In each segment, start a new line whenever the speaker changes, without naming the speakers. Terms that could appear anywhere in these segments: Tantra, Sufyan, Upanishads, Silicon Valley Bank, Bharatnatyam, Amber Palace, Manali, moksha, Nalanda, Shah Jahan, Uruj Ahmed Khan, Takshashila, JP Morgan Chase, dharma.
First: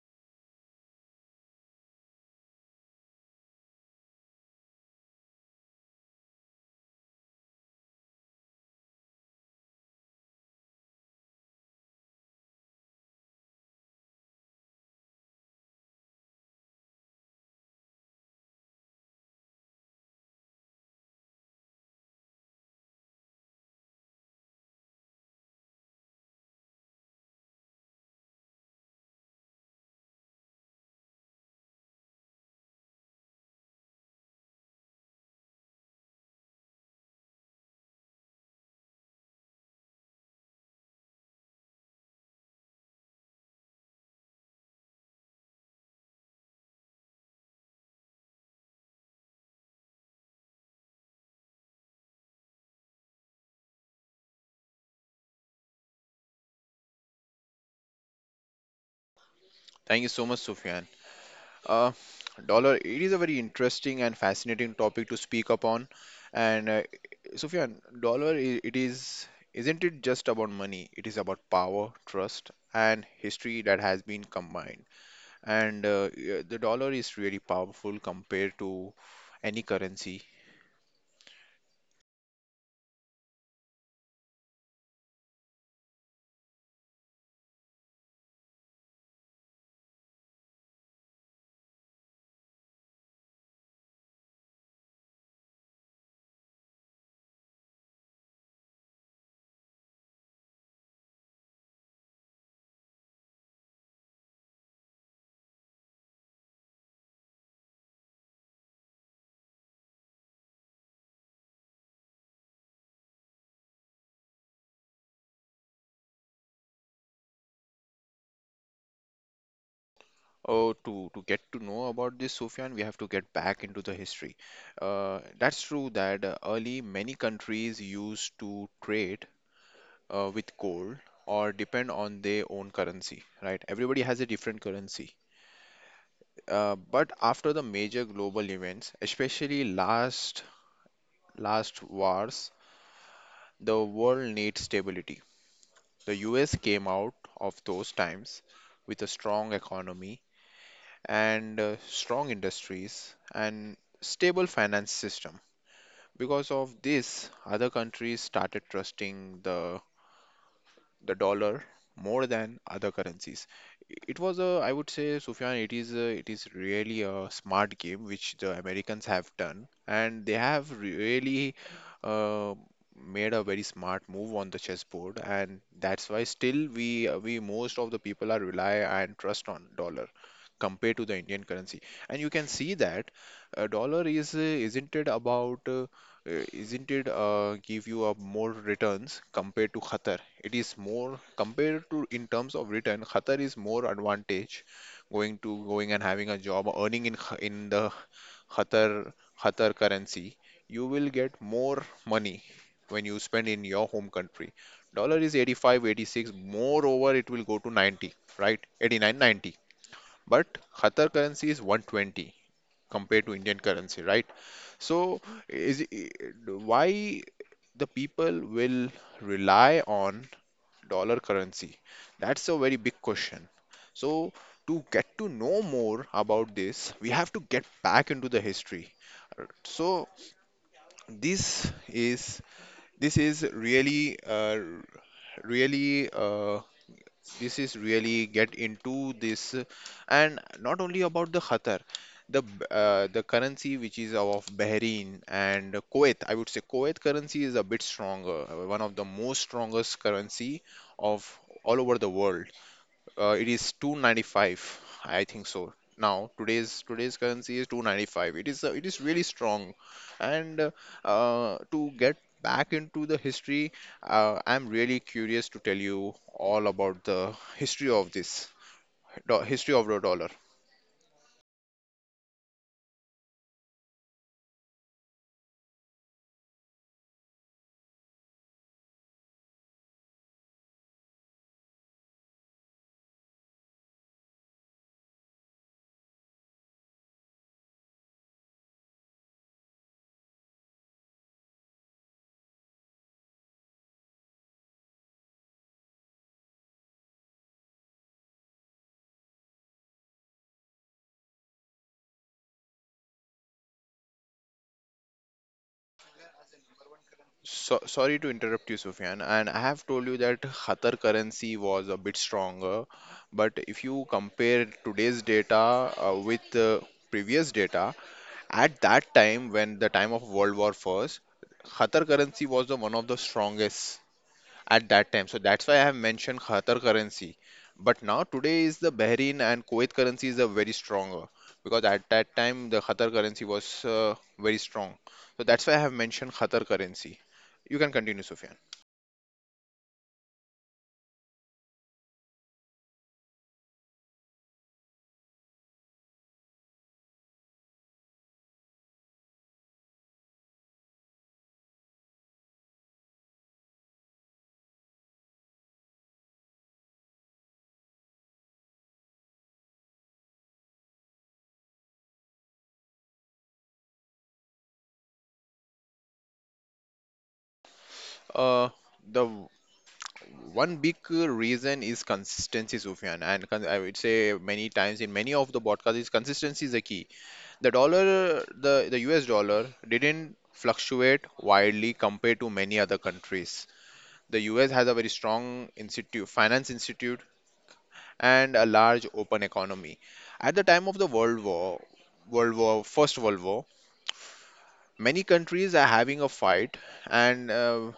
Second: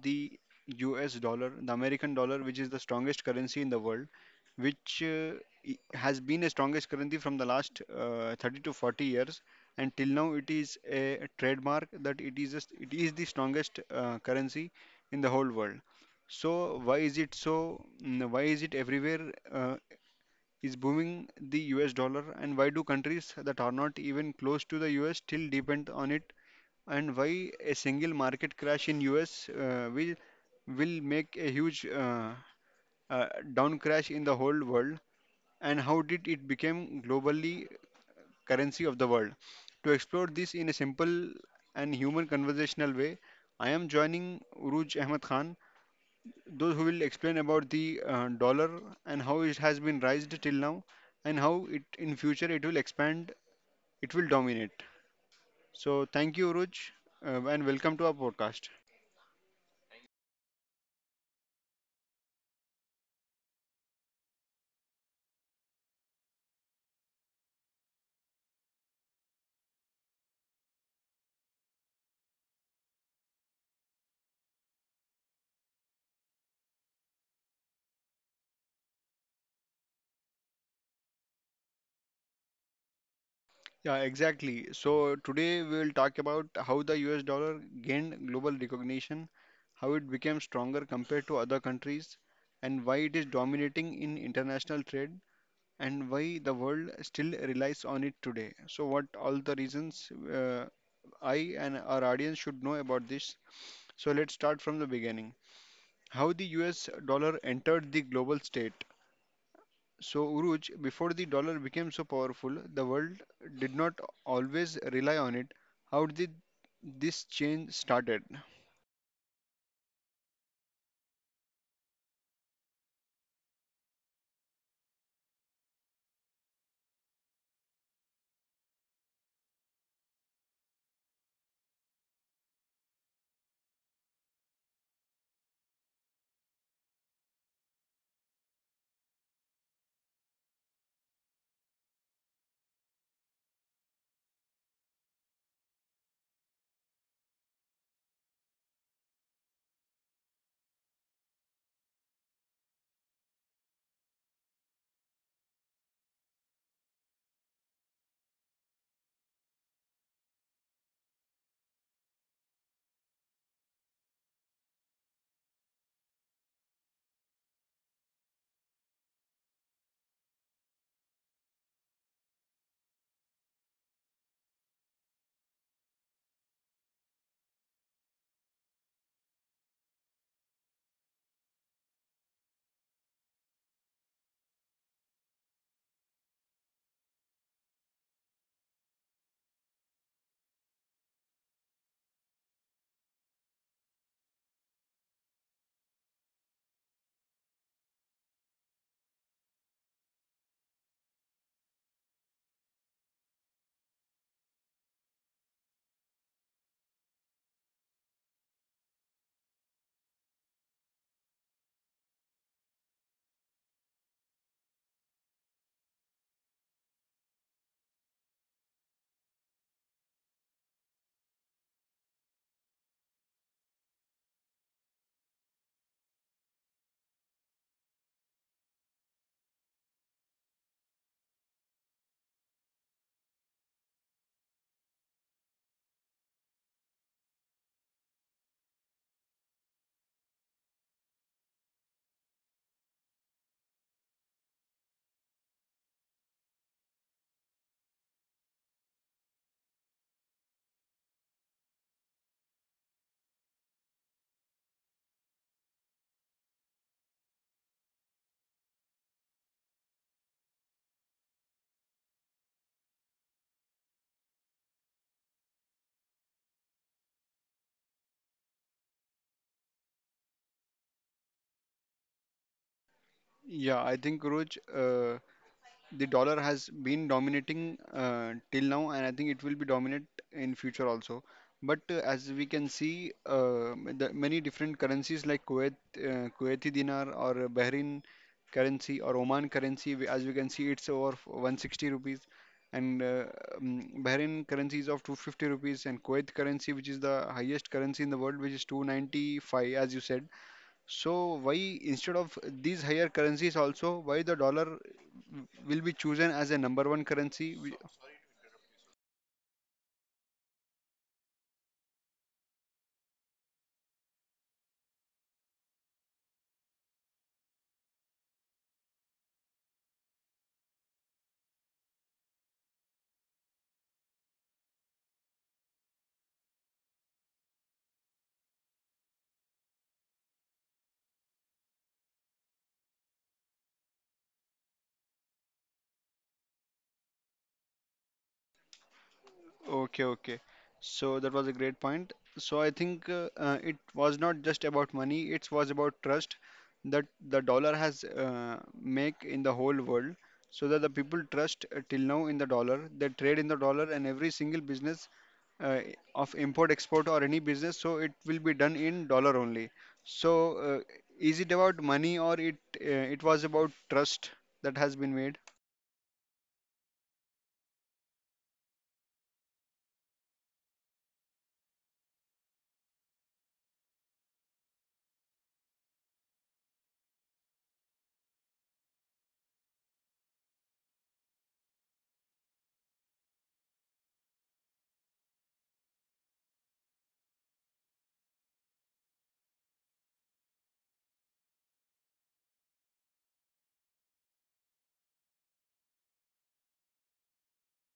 the US dollar, the American dollar, which is the strongest currency in the world, which has been the strongest currency from the last 30 to 40 years. And till now, it is a trademark that it is the strongest currency in the whole world. So, why is it so? Why is it everywhere is booming the US dollar? And why do countries that are not even close to the US still depend on it, and why a single market crash in US will make a huge uh, down crash in the whole world, and how did it become globally currency of the world? To explore this in a simple and human conversational way, I am joining Uruj Ahmed Khan, those who will explain about the dollar and how it has been raised till now, and how it in future it will expand, it will dominate. So thank you, Uruj, and welcome to our podcast.
Thank you so much, Sufyan. Uh, Dollar, it is a very interesting and fascinating topic to speak upon. And Sufyan, dollar, it is, isn't it just about money? It is about power, trust, and history that has been combined. And yeah, the dollar is really powerful compared to any currency.
Yeah, exactly. So today we will talk about how the US dollar gained global recognition, how it became stronger compared to other countries, and why it is dominating in international trade, and why the world still relies on it today. So, what all the reasons I and our audience should know about this? So, let's start from the beginning. How the US dollar entered the global state. So, Uruj, before the dollar became so powerful, the world did not always rely on it. How did this change started?
Oh, to get to know about this, Sufyan, we have to get back into the history. That's true that early many countries used to trade with gold or depend on their own currency, right? Everybody has a different currency. But after the major global events, especially last wars, the world needs stability. The US came out of those times with a strong economy and strong industries and stable finance system. Because of this, other countries started trusting the dollar more than other currencies. It was a, I would say, Sufyan, it is a, it is really a smart game which the Americans have done, and they have really uh, made a very smart move on the chessboard, and that's why still we most of the people are rely and trust on dollar compared to the Indian currency. And you can see that a dollar is isn't it about isn't it give you a more returns compared to Qatar, it is more compared to in terms of return, Qatar is more advantage going to going and having a job, earning in in the Qatar Qatar currency. You will get more money when you spend in your home country. Dollar is 85, 86. Moreover, it will go to 90, right? 89, 90. But Qatar currency is 120 compared to Indian currency, right? So is i- why the people will rely on dollar currency? That's a very big question. So, to get to know more about this, we have to get back into the history. So, this is this is really uh, really uh, this is really get into this and not only about the Qatar, the currency which is of Bahrain and Kuwait. I would say Kuwait currency is a bit stronger, one of the most strongest currency of all over the world. It is 295, I think so. Now today's currency is 295. It is really strong, and to get back into the history, I'm really curious to tell you all about the history of this do history of the dollar.
Yeah, I think Uruj, the dollar has been dominating till now, and I think it will be dominant in future also, but as we can see the many different currencies like Kuwait Kuwaiti dinar or Bahrain currency or Oman currency, as we can see it's over 160 rupees, and um, Bahrain currency is of 250 rupees, and Kuwait currency, which is the highest currency in the world, which is 295, as you said. So why, instead of these higher currencies also, why the dollar will be chosen as a number one currency?
So, sorry to interrupt you, Sufyan, and I have told you that Qatar currency was a bit stronger, but if you compare today's data with the previous data, at that time, when the time of World War First, Qatar currency was the one of the strongest at that time. So that's why I have mentioned Qatar currency. But now today is the Bahrain and Kuwait currency is a very stronger because at that time the Qatar currency was very strong. So that's why I have mentioned Qatar currency. You can continue, Sufyan.
Okay, okay. So that was a great point. So I think it was not just about money, it was about trust that the dollar has make in the whole world. So that the people trust till now in the dollar, they trade in the dollar, and every single business uh, of import export or any business, so it will be done in dollar only. So is it about money, or it was about trust that has been made?
Uh, the w- One big reason is consistency, Sufyan, and I would say many times in many of the podcasts is consistency is a key. The dollar, the US dollar didn't fluctuate widely compared to many other countries. The US has a very strong institute, finance institute and a large open economy. At the time of the First World War, many countries are having a fight, and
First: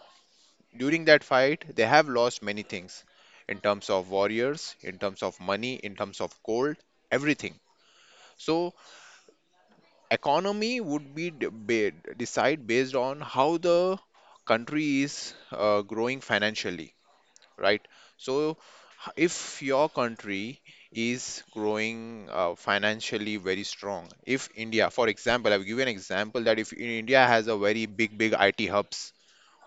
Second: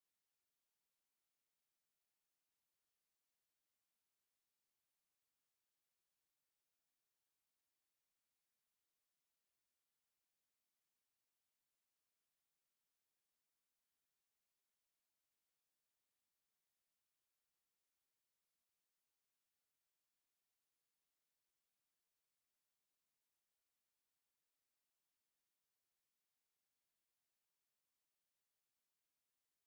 during that fight, they have lost many things in terms of warriors, in terms of money, in terms of gold, everything. So economy would be decide based on how the country is growing financially, right? So if your country is growing financially very strong, if India, for example, I've given an example that if India has a very big big IT hubs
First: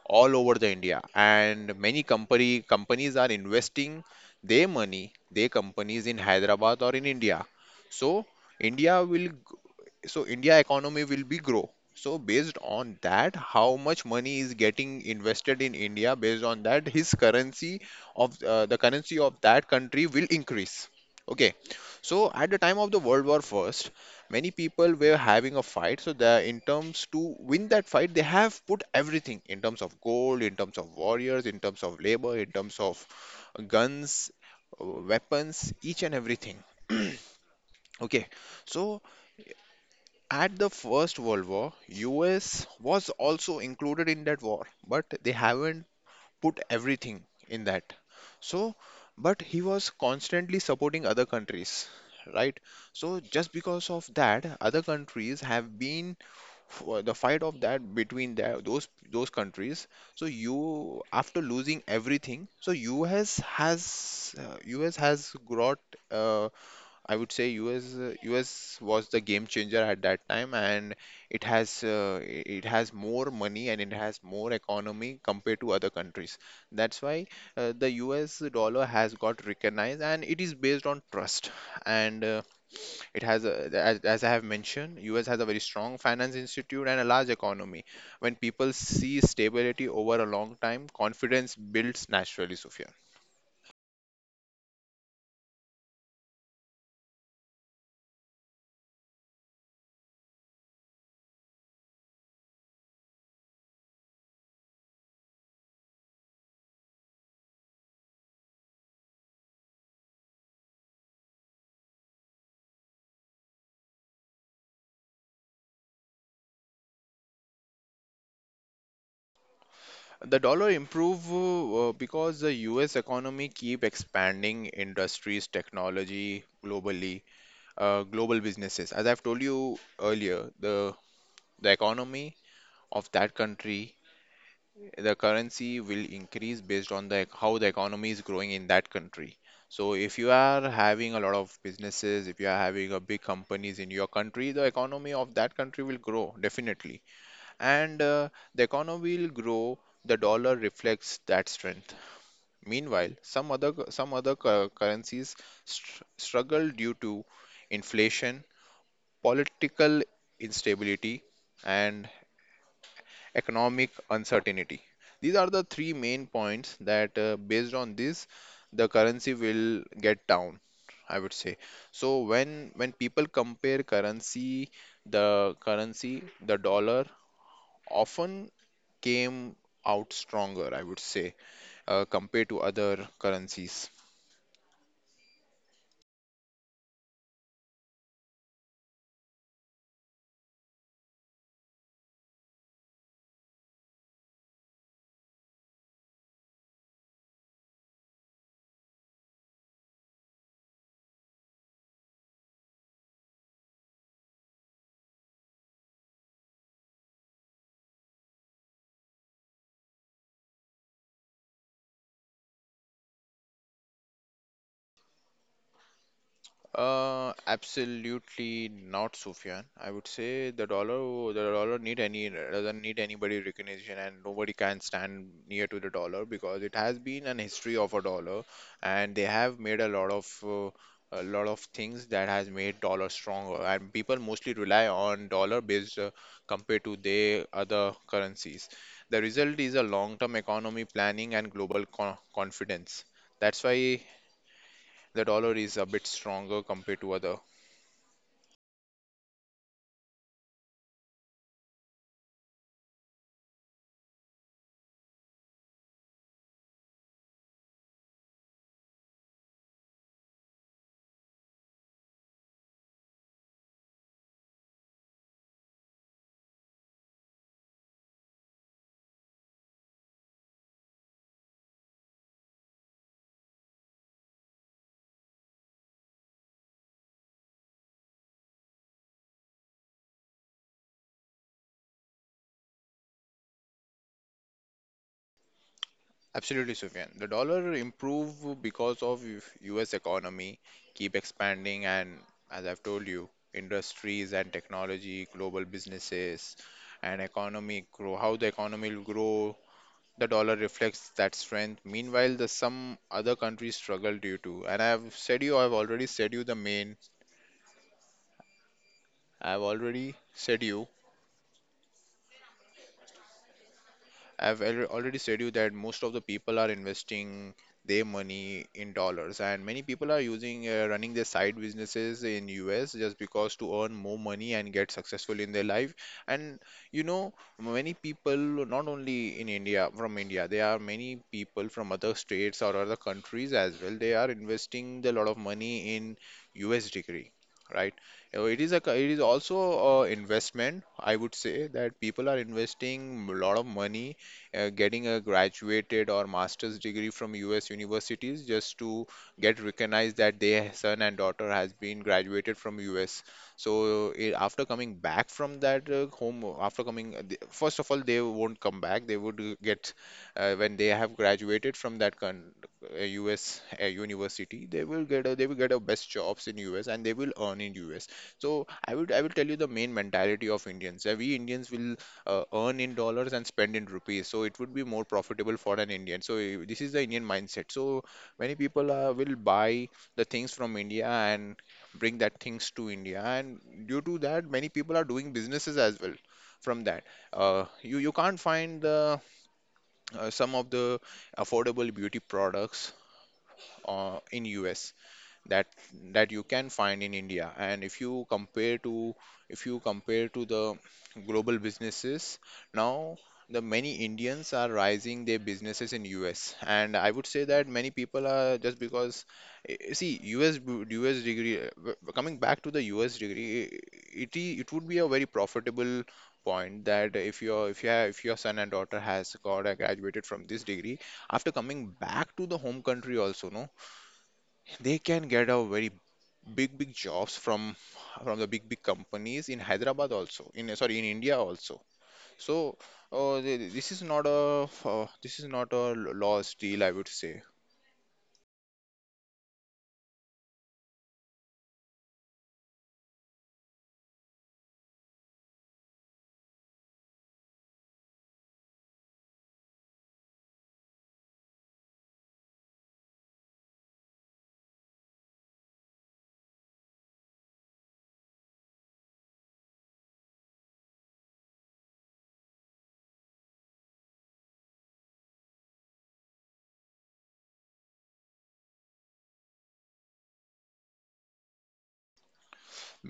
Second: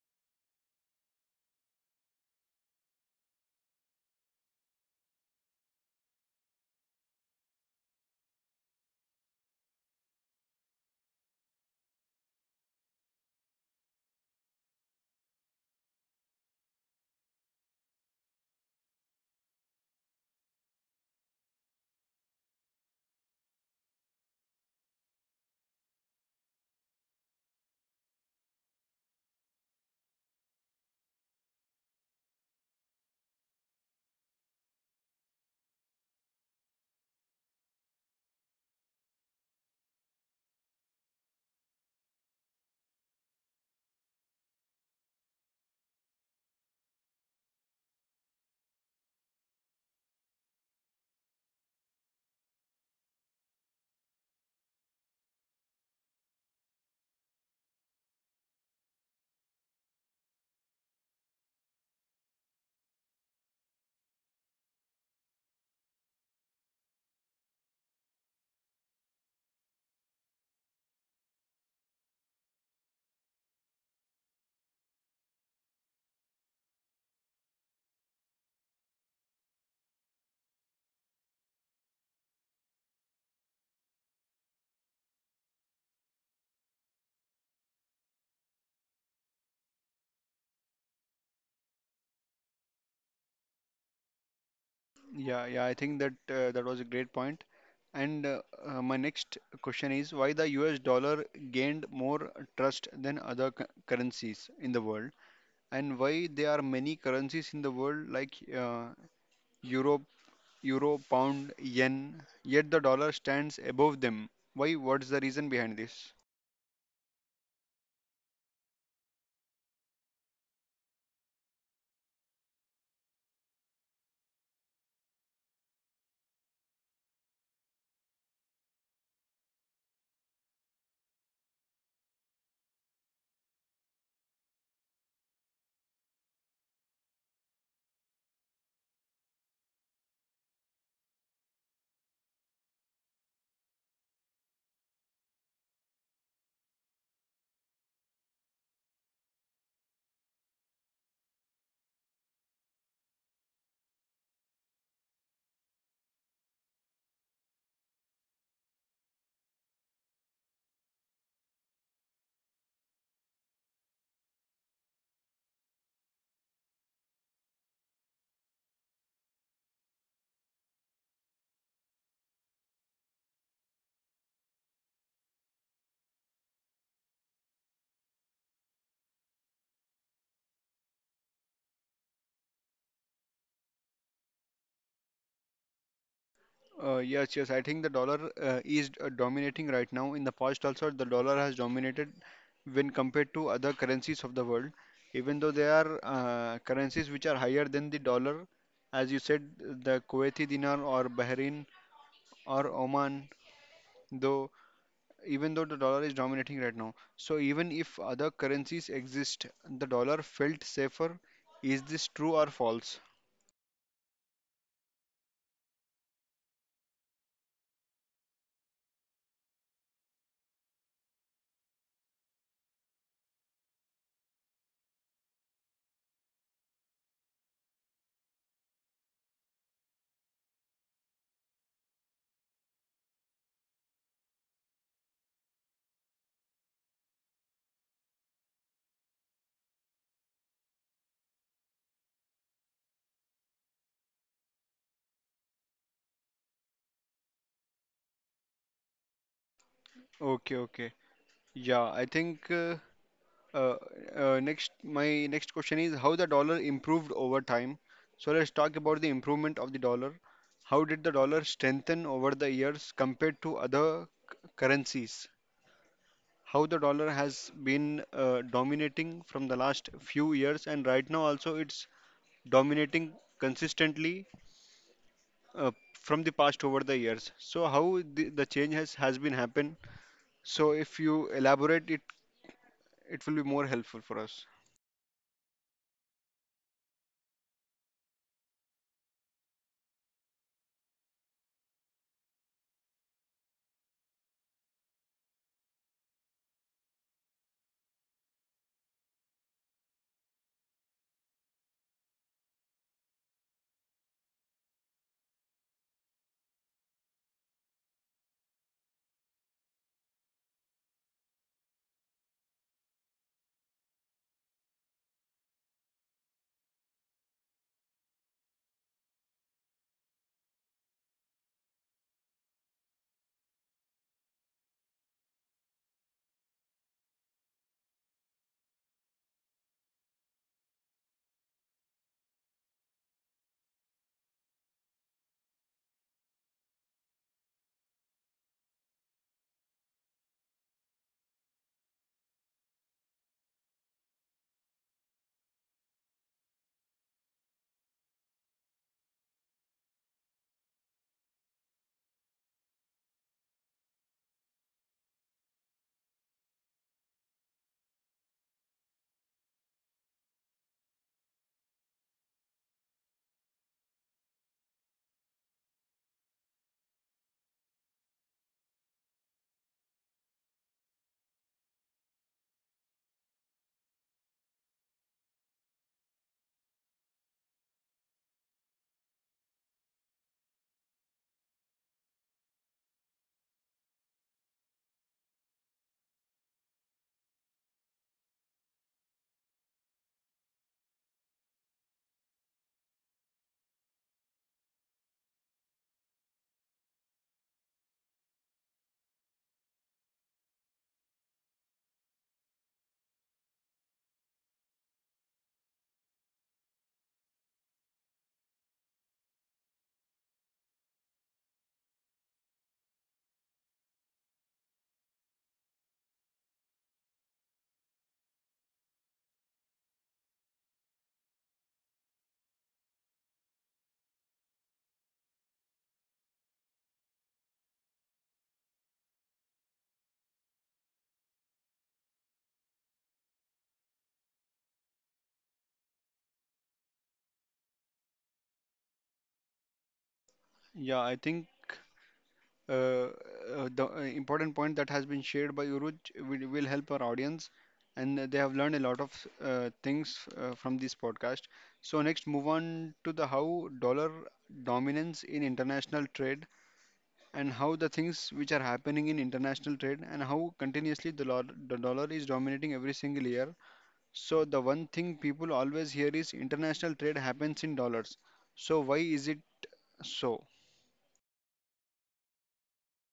all over the India and many company companies are investing their money, their companies in Hyderabad or in India, so India will India economy will be grow. So based on that, how much money is getting invested in India, based on that, his currency of the currency of that country will increase. Okay, so at the time of the World War First, many people were having a fight. So the in terms to win that fight, they have put everything in terms of gold, in terms of warriors, in terms of labor, in terms of guns, weapons, each and everything. Okay, so at the First World War, US was also included in that war, but they haven't put everything in that. So, but he was constantly supporting other countries, right? So just because of that, other countries have been for the fight of that between that, those countries. So you after losing everything, so US has got uh, I would say US was the game changer at that time, and it has it has more money and it has more economy compared to other countries. That's why the US dollar has got recognized, and it is based on trust. And it has, as I have mentioned, US has a very strong finance institute and a large economy. When people see stability over a long time, confidence builds naturally, Sophia.
Yeah, yeah, I think that that was a great point. And my next question is why the US dollar gained more trust than other currencies in the world, and why there are many currencies in the world like Euro, Euro, Pound, Yen, yet the dollar stands above them. Why? What's the reason behind this?
The dollar improve because the US economy keep expanding industries, technology globally, global businesses. As I've told you earlier, the economy of that country, the currency will increase based on the how the economy is growing in that country. So if you are having a lot of businesses, if you are having a big companies in your country, the economy of that country will grow definitely, and the economy will grow. The dollar reflects that strength. Meanwhile, some other currencies struggle due to inflation, political instability, and economic uncertainty. These are the three main points that, based on this, the currency will get down, I would say. So when people compare currency, the dollar often came out stronger, I would say, compared to other currencies.
Yes, yes. I think the dollar is dominating right now. In the past, also, the dollar has dominated when compared to other currencies of the world, even though there are currencies which are higher than the dollar, as you said, the Kuwaiti dinar or Bahrain or Oman, though, even though the dollar is dominating right now. So, even if other currencies exist, the dollar felt safer. Is this true or false?
Absolutely not, Sufyan. I would say the dollar need any doesn't need anybody recognition, and nobody can stand near to the dollar because it has been an history of a dollar, and they have made a lot of things that has made dollar stronger, and people mostly rely on dollar based compared to their other currencies. The result is a long-term economy planning and global co confidence. That's why the dollar is a bit stronger compared to other.
Okay, okay. Yeah, I think Uh, next, my next question is how the dollar improved over time. So let's talk about the improvement of the dollar. How did the dollar strengthen over the years compared to other currencies? How the dollar has been dominating from the last few years, and right now also it's dominating consistently uh, from the past over the years. So how the change has been happened. So if you elaborate it, it will be more helpful for us.
Absolutely, Sufyan. The dollar improved because of US economy keep expanding and as I've told you, industries and technology, global businesses and economy grow. How the economy will grow, the dollar reflects that strength. Meanwhile, the some other countries struggle due to. And I've said you, I've already said you the main. I've already said you I've al- already said you that most of the people are investing their money in dollars, and many people are using running their side businesses in US just because to earn more money and get successful in their life. And you know, many people, not only in India, from India, there are many people from other states or other countries as well. They are investing a lot of money in US degree, right? It is a, it is also a investment. I would say that people are investing a lot of money getting a graduated or master's degree from US universities just to get recognized that their son and daughter has been graduated from US. So eh, after coming back from that home, after coming, first of all, they won't come back. They would get when they have graduated from that con US university, they will get a best jobs in US and they will earn in US. So I will tell you the main mentality of Indians. We Indians will earn in dollars and spend in rupees. So it would be more profitable for an Indian. So this is the Indian mindset. So many people will buy the things from India and bring that things to India. And due to that, many people are doing businesses as well from that. You can't find the some of the affordable beauty products in US that that you can find in India. And if you compare to the global businesses, now the many Indians are rising their businesses in US. And I would say that many people are just because see US degree, coming back to the US degree, it would be a very profitable point that if your son and daughter has got a graduated from this degree, after coming back to the home country also, no, they can get a very big big jobs from the big big companies in Hyderabad, also in, sorry, in India also. so this is not a f- this is not a lost deal, I would say,
Yeah, I think. Uh, the important point that has been shared by Uruj will help our audience, and they have learned a lot of things from this podcast. So next, move on to the how dollar dominance in international trade, and how the things which are happening in international trade, and how continuously the dollar is dominating every single year. So the one thing people always hear is international trade happens in dollars. So why is it so?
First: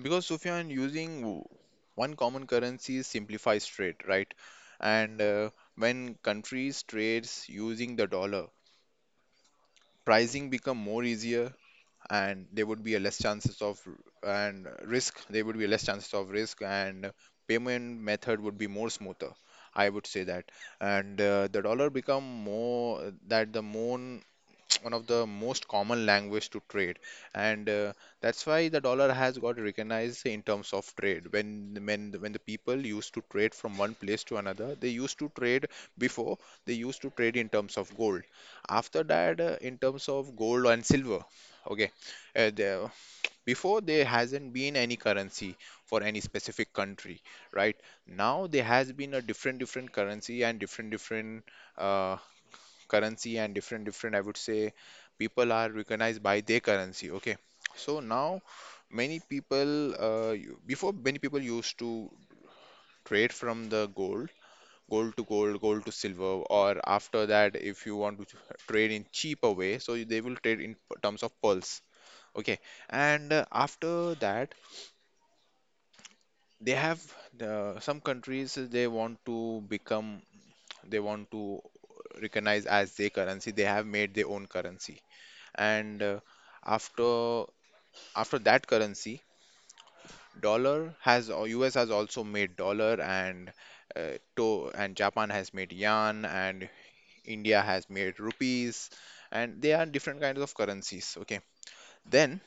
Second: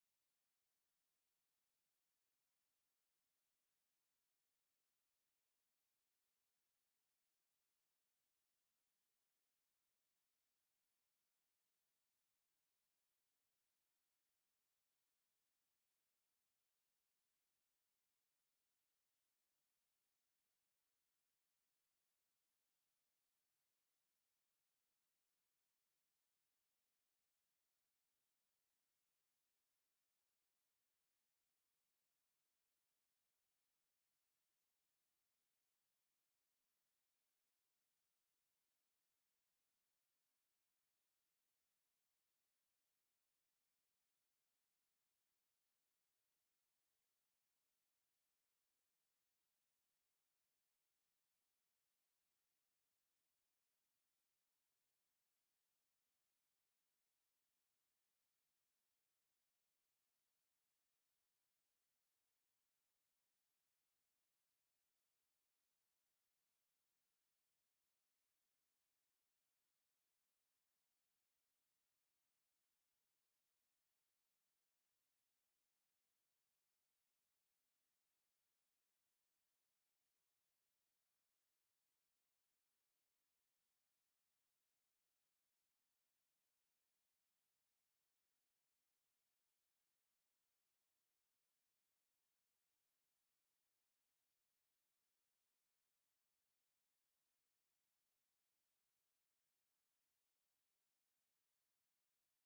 because, Sufyan, one common currency simplifies trade, right? and When countries trades using the dollar, pricing become more easier, and there would be a less chances of, and risk, there would be less chances of risk, and payment method would be more smoother, I would say that. And The dollar become more, that the more one of the most common language to trade. And That's why the dollar has got recognized in terms of trade. When the people used to trade from one place to another, they used to trade before, they used to trade in terms of gold. After that, in terms of gold and silver. Okay. uh, the, Before, there hasn't been any currency for any specific country, right? Now there has been a different different currency and different different, uh, currency and different different, I would say, people are recognized by their currency. Okay. So now, many before, many people used to trade from the gold, gold to gold, gold to silver. Or after that, if you want to trade in cheaper way, so they will trade in terms of pulse. Okay. and After that, they have, some countries, they want to become, they want to recognize as their currency, they have made their own currency. And After, after that currency, dollar has, or US has also made dollar, and, to and Japan has made yen, and India has made rupees, and they are different kinds of currencies. Okay. Then,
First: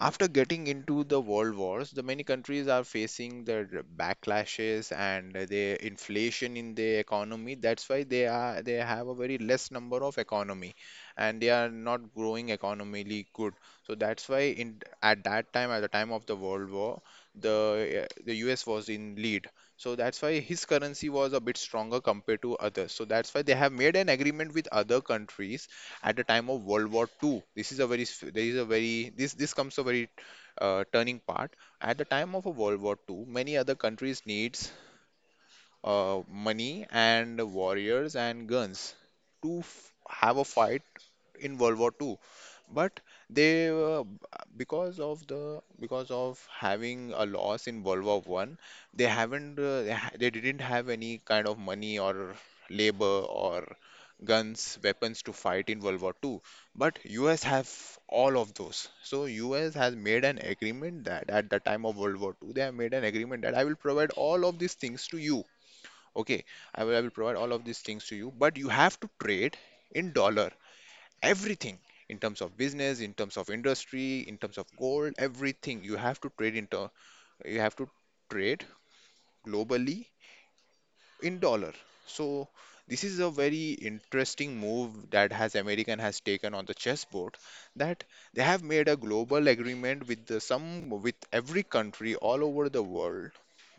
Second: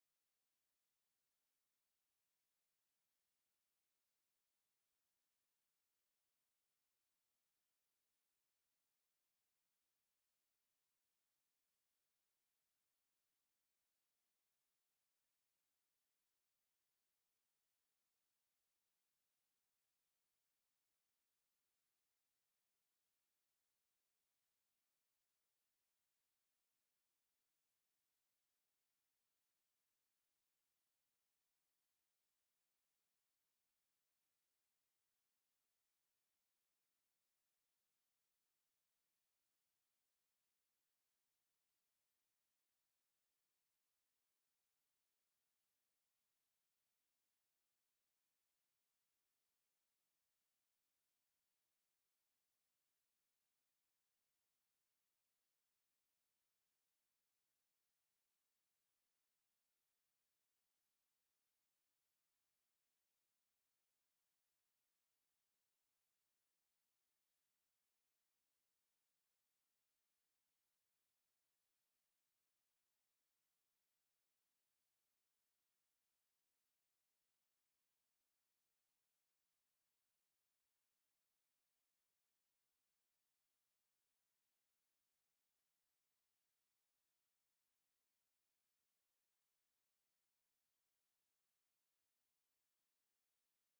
after getting into the world wars, the many countries are facing the backlashes and the inflation in the economy. That's why they are, they have a very less number of economy, and they are not growing economically good. So that's why in, at that time, at the time of the world war, the U.S. was in lead. So that's why his currency was a bit stronger compared to others. So that's why they have made an agreement with other countries at the time of World War Two. This is a there is a very, this comes a very turning part. At the time of a World War Two, many other countries needs money and warriors and guns to f have a fight in World War Two. But they, uh, because of the, because of having a loss in World War One, they haven't they, ha they didn't have any kind of money or labor or guns, weapons to fight in World War Two. But US have all of those. So US has made an agreement that at the time of World War Two, they have made an agreement that I will provide all of these things to you. Okay, I will provide all of these things to you, but you have to trade in dollar, everything, in terms of business, in terms of industry, in terms of gold, everything you have to trade into, you have to trade globally in dollar. So this is a very interesting move that has american has taken on the chessboard, that they have made a global agreement with the, some, with every country all over the world.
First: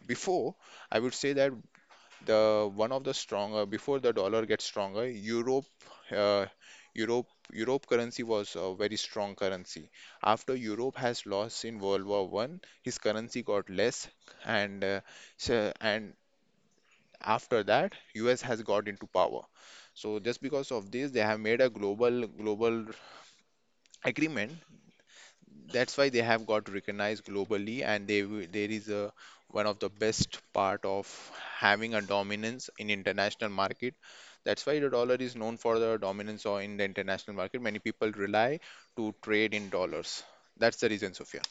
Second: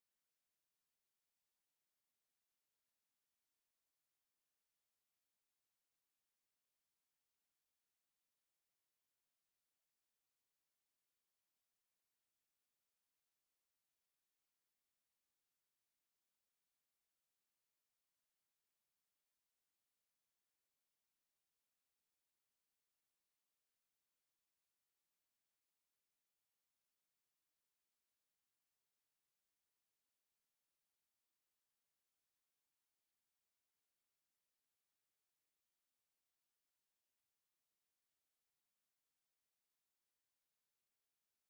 Before, I would say that the one of the stronger, before the dollar gets stronger, uh, europe europe currency was a very strong currency. After europe has lost in world war One, his currency got less, and so, and after that, us has got into power. So just because of this, they have made a global global agreement. That's why they have got recognized globally, and there is a, one of the best part of having a dominance in international market. That's why the dollar is known for the dominance, or in the international market, many people rely to trade in dollars. That's the reason, Sufyan.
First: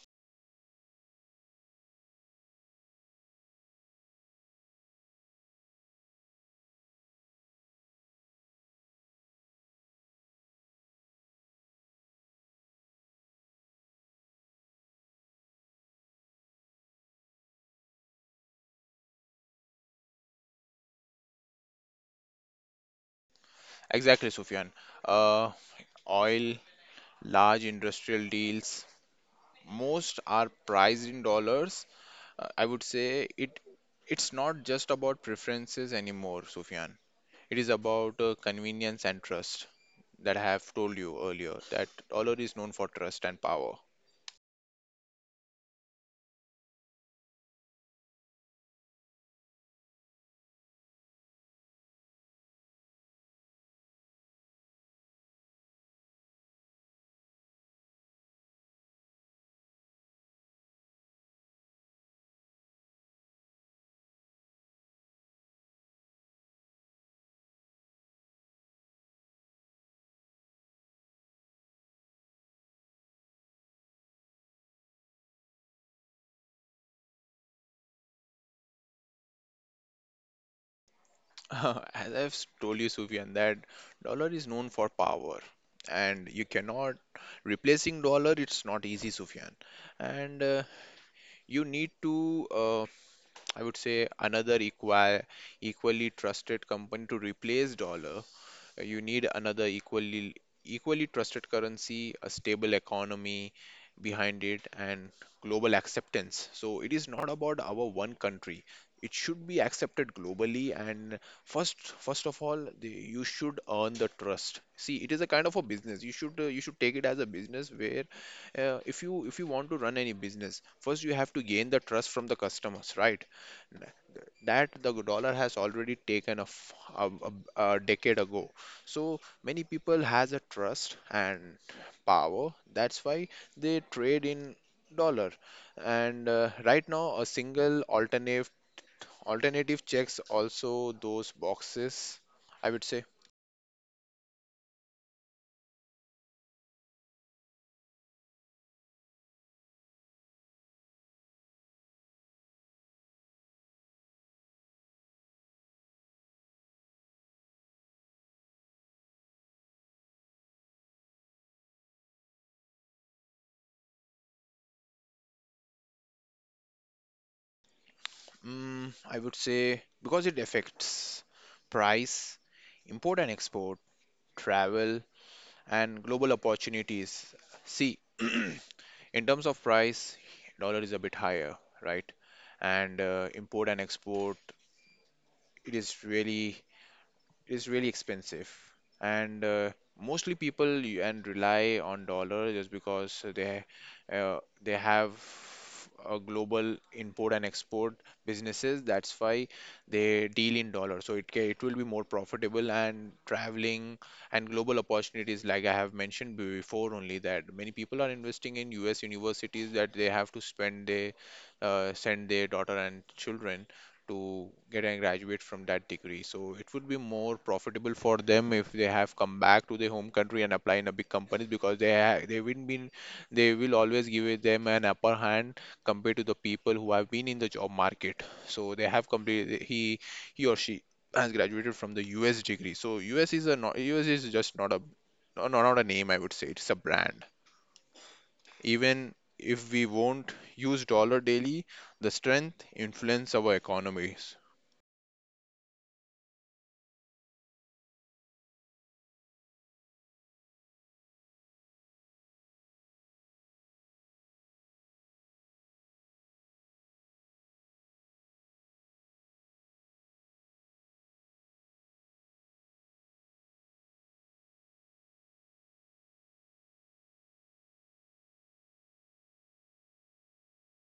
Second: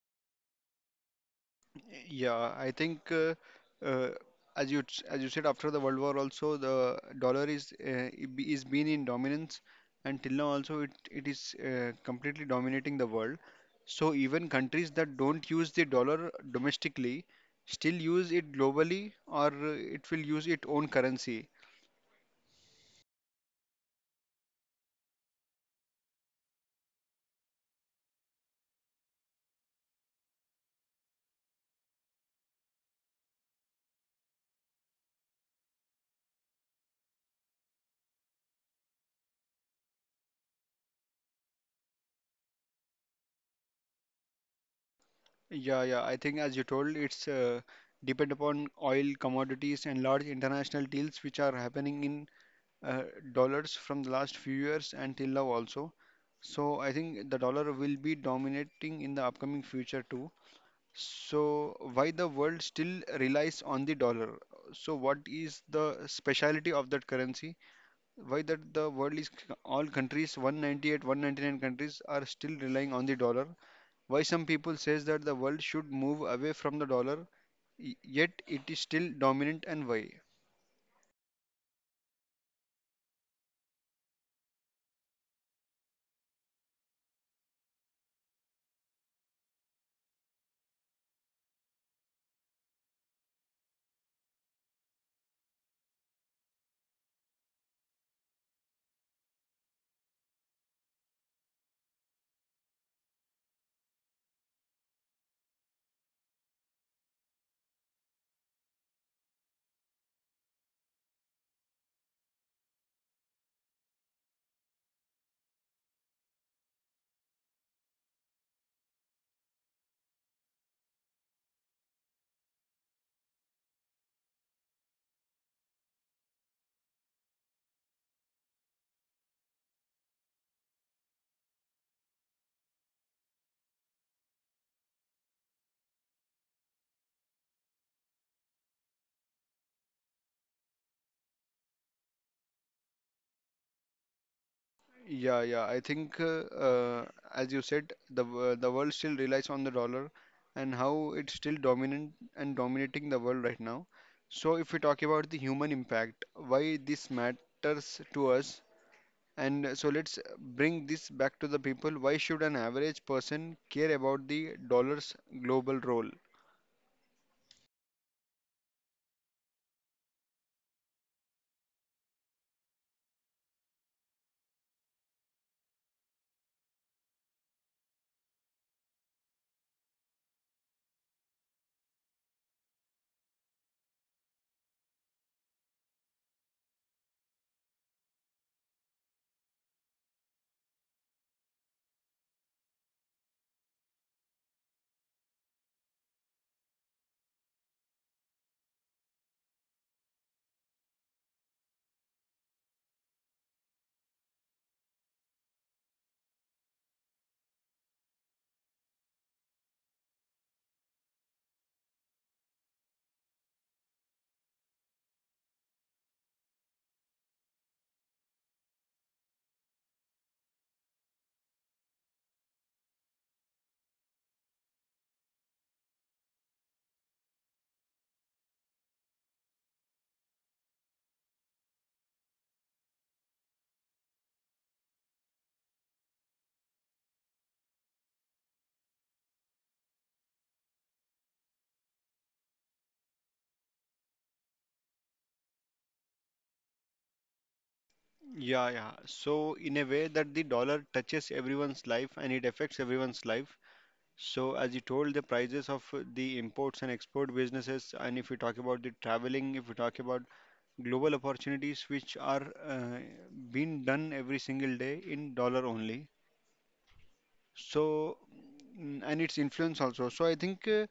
Yeah, I think uh, as you as you said, after the World War also, the dollar is is been in dominance, and till now also it is completely dominating the world. So even countries that don't use the dollar domestically still use it globally, or it will use its own currency.
Exactly, Sufyan. uh, Oil, large industrial deals, most are priced in dollars. I would say it it's not just about preferences anymore, Sufyan. It is about convenience and trust, that I have told you earlier, that dollar is known for trust and power.
Yeah, yeah. I think as you told, it's depend upon oil commodities and large international deals which are happening in uh, dollars from the last few years and till now also. So I think the dollar will be dominating in the upcoming future too. So why the world still relies on the dollar? So what is the speciality of that currency? Why that the world is all countries 198, 199 countries are still relying on the dollar? Why some people says that the world should move away from the dollar, yet it is still dominant, and why?
As told you, Sufyan, that dollar is known for power, and you cannot replacing dollar. It's not easy, Sufyan, and you need to, I would say, another equally trusted company to replace dollar. You need another equally trusted currency, a stable economy behind it, and global acceptance. So it is not about our one country. It should be accepted globally, and first of all, you should earn the trust. See, it is a kind of a business. You should take it as a business where, if you want to run any business, first you have to gain the trust from the customers, right? That the dollar has already taken, a, f- a decade ago. So many people has a trust and power, that's why they trade in dollar. And Right now, a single alternative checks also those boxes, I would say.
Yeah, yeah. I think, as you said, the world still relies on the dollar and how it's still dominant and dominating the world right now. So, if we talk about the human impact, why this matters to us, and so let's bring this back to the people. Why should an average person care about the dollar's global role?
Mm, I would say because it affects price, import and export, travel, and global opportunities. See. In terms of price, dollar is a bit higher, right? And Import and export, it is really expensive. And Mostly people y- and rely on dollar just because they have a global import and export businesses. That's why they deal in dollar, so it will be more profitable. And traveling and global opportunities, like I have mentioned before only, that many people are investing in US universities, that they have to spend they send their daughter and children to get and graduate from that degree. So it would be more profitable for them if they have come back to their home country and apply in a big company, because they will be, they will always give it them an upper hand compared to the people who have been in the job market. So they have completed, he or she has graduated from the US degree. So US is a not US is just not a, no, no, not a name, I would say. It's a brand. Even if we won't use dollar daily, the strength influence our economies.
Yeah, yeah. So, in a way that the dollar touches everyone's life, and it affects everyone's life. So, as you told, the prices of the imports and export businesses, and if we talk about the traveling, if we talk about global opportunities, which are being done every single day in dollar only. So, and its influence also. So, I think uh,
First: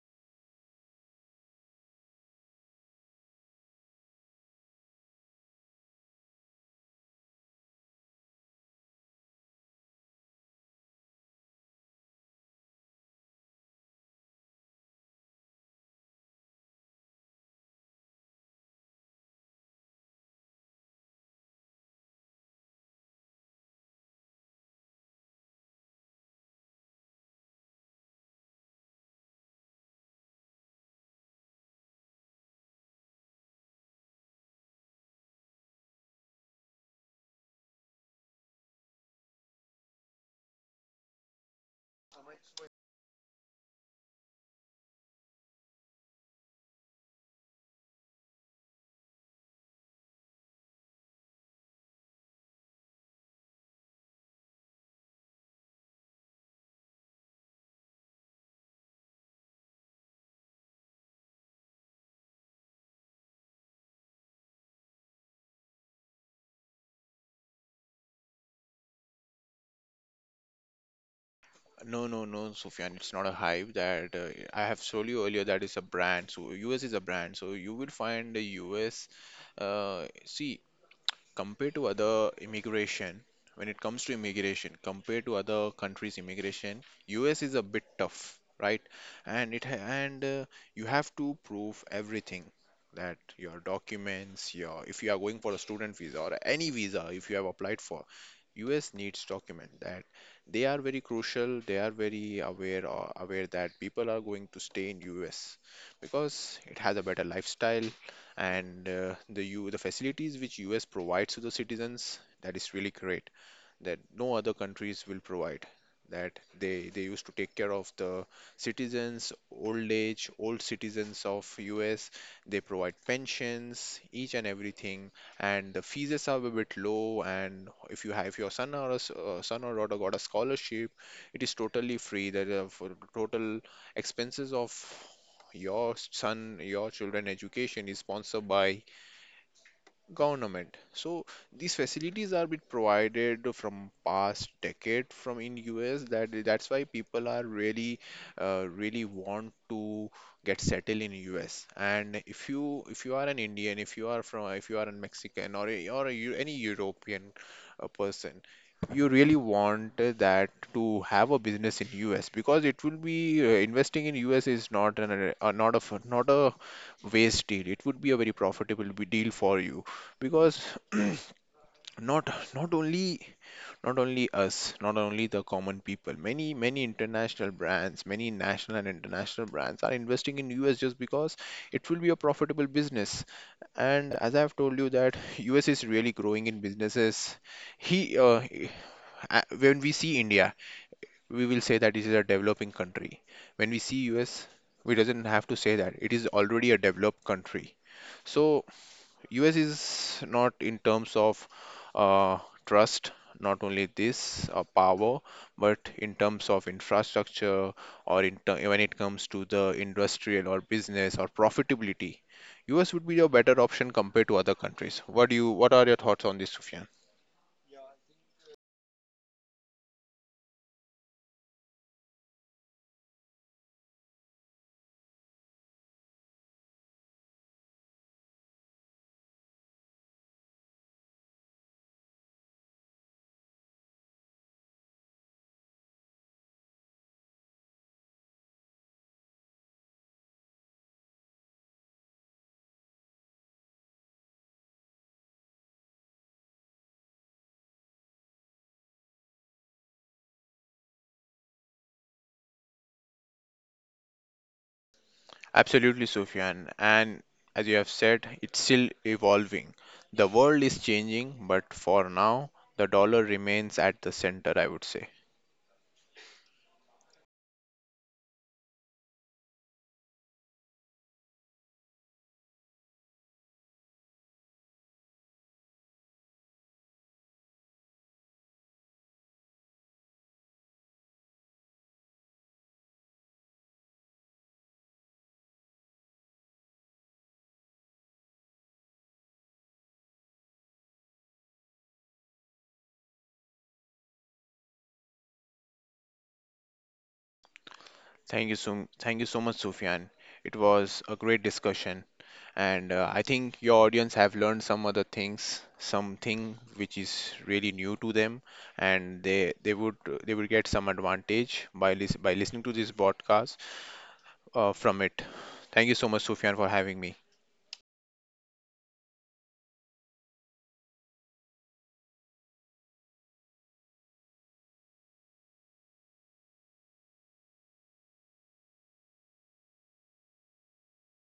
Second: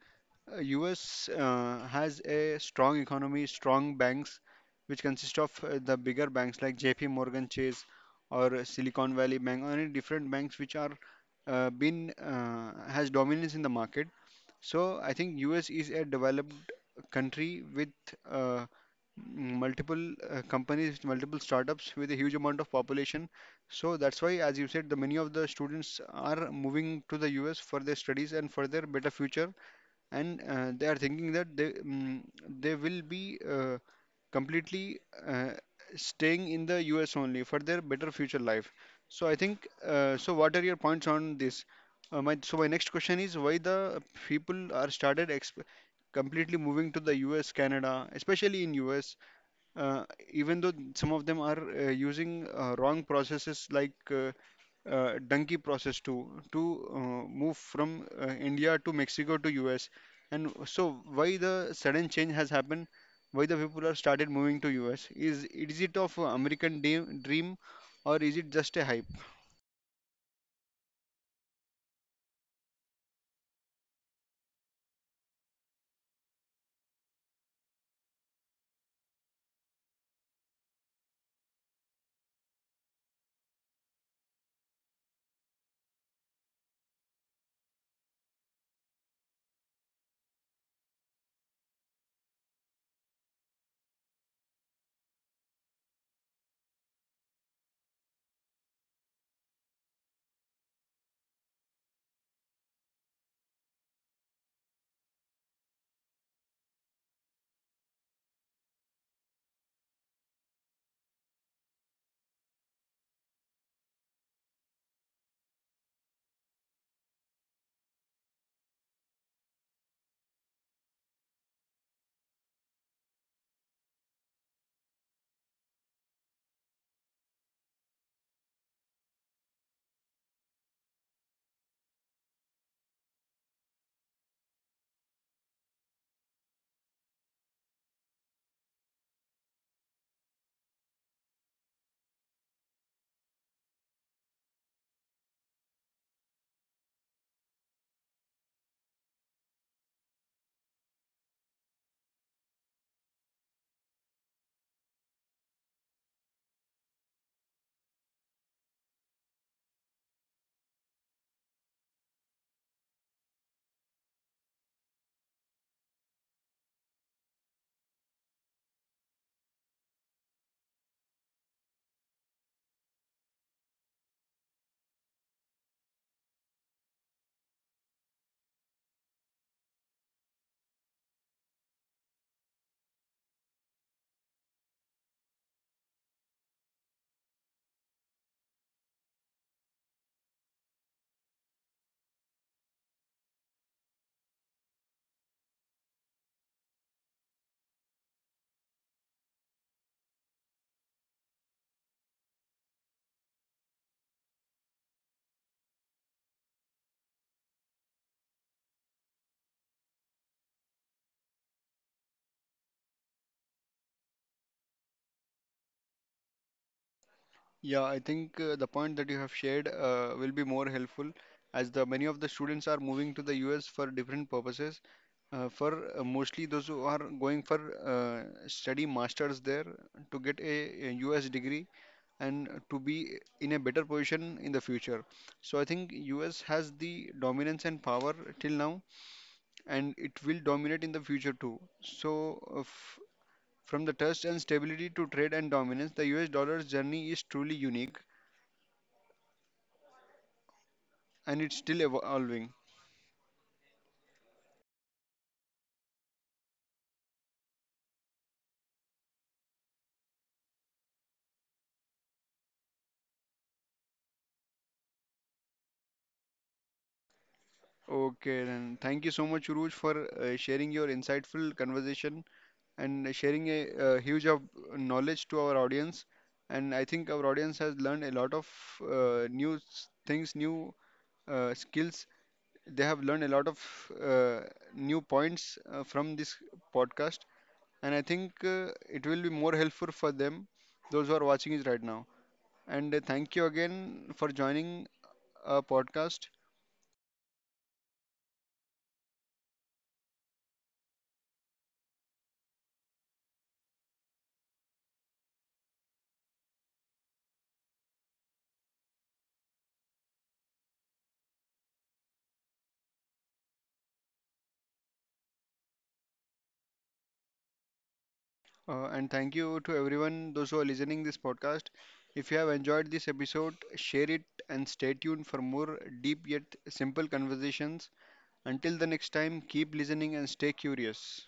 uh, US has a strong economy, strong banks, which consist of the bigger banks like JP Morgan Chase or Silicon Valley Bank, or any different banks which are been has dominance in the market. So I think US is a developed country with uh, multiple companies, multiple startups with a huge amount of population. So that's why, as you said, the many of the students are moving to the US for their studies and for their better future. And they are thinking that they will be completely uh, staying in the US only for their better future life. So I think so, what are your points on this? My so my next question is why the people are started exp completely moving to the US, Canada, especially in US, uh, even though some of them are using wrong processes like. Donkey process to move from India to Mexico to US. And so why the sudden change has happened? Why the people are started moving to US? Is it of dream, or is it just a hype?
No, no, no, Sufyan, it's not a hype. That I have told you earlier, that is a brand. So US is a brand. So you will find the US. See, compared to other immigration, when it comes to immigration, compared to other countries' immigration, US is a bit tough, right? And it ha- and You have to prove everything, that your documents, your, if you are going for a student visa or any visa if you have applied for, US needs document that they are very crucial. They are very aware that people are going to stay in US, because it has a better lifestyle, and the U the facilities which US provides to the citizens, that is really great, that no other countries will provide. That they used to take care of the citizens, old age, old citizens of US. They provide pensions, each and everything, and the fees are a bit low. And if you have, if your son or a son or daughter got a scholarship, it is totally free. That are, for the total expenses of your son, your children education is sponsored by Government. So these facilities are been provided from past decade from in US, that that's why people are really want to get settled in US. And if you, if you are an Indian, if you are from, if you are a Mexican or a, any European person, you really want that to have a business in US, because it will be, investing in US is not an, not a waste deal. It would be a very profitable deal for you, because not, not only, not only us, not only the common people, many many international brands, many national and international brands are investing in us, just because it will be a profitable business. And as I've told you that us is really growing in businesses. he uh, he- when we see india, we will say that it is a developing country. When we see us, we doesn't have to say that it is already a developed country. So US is not in terms of uh, trust, not only this power, but in terms of infrastructure, or when it comes to the industrial or business or profitability. US would be a better option compared to other countries. What do you, what are your thoughts on this, Sufyan?
Yeah, I think the point that you have shared will be more helpful, as the many of the students are moving to the US for different purposes. For mostly those who are going for study masters there to a US degree and to be in a better position in the future. So I think US has the dominance and power till now, and it will dominate in the future too. So from the trust and stability to trade and dominance, the US dollar's journey is truly unique, and it's still evolving.
Absolutely, Sufyan. And as you have said, it's still evolving. The world is changing, but for now, the dollar remains at the center, I would say.
Okay, then thank you so much, Uruj, for sharing your insightful conversation and sharing a, huge of knowledge to our audience. And I think our audience has learned a lot of things, new skills. They have learned a lot of uh, new points from this podcast, and I think it will be more helpful for them, those who are watching it right now. And thank you again for joining our podcast,
Thank you so much, Sufyan. It was a great discussion, and I think your audience have learned some other things, something which is really new to them, and they would get some advantage by listening to this broadcast from it. Thank you so much, Sufyan, for having me.
and thank you to everyone those who are listening this podcast. If you have enjoyed this episode, share it and stay tuned for more deep yet simple conversations. Until the next time, keep listening and stay curious.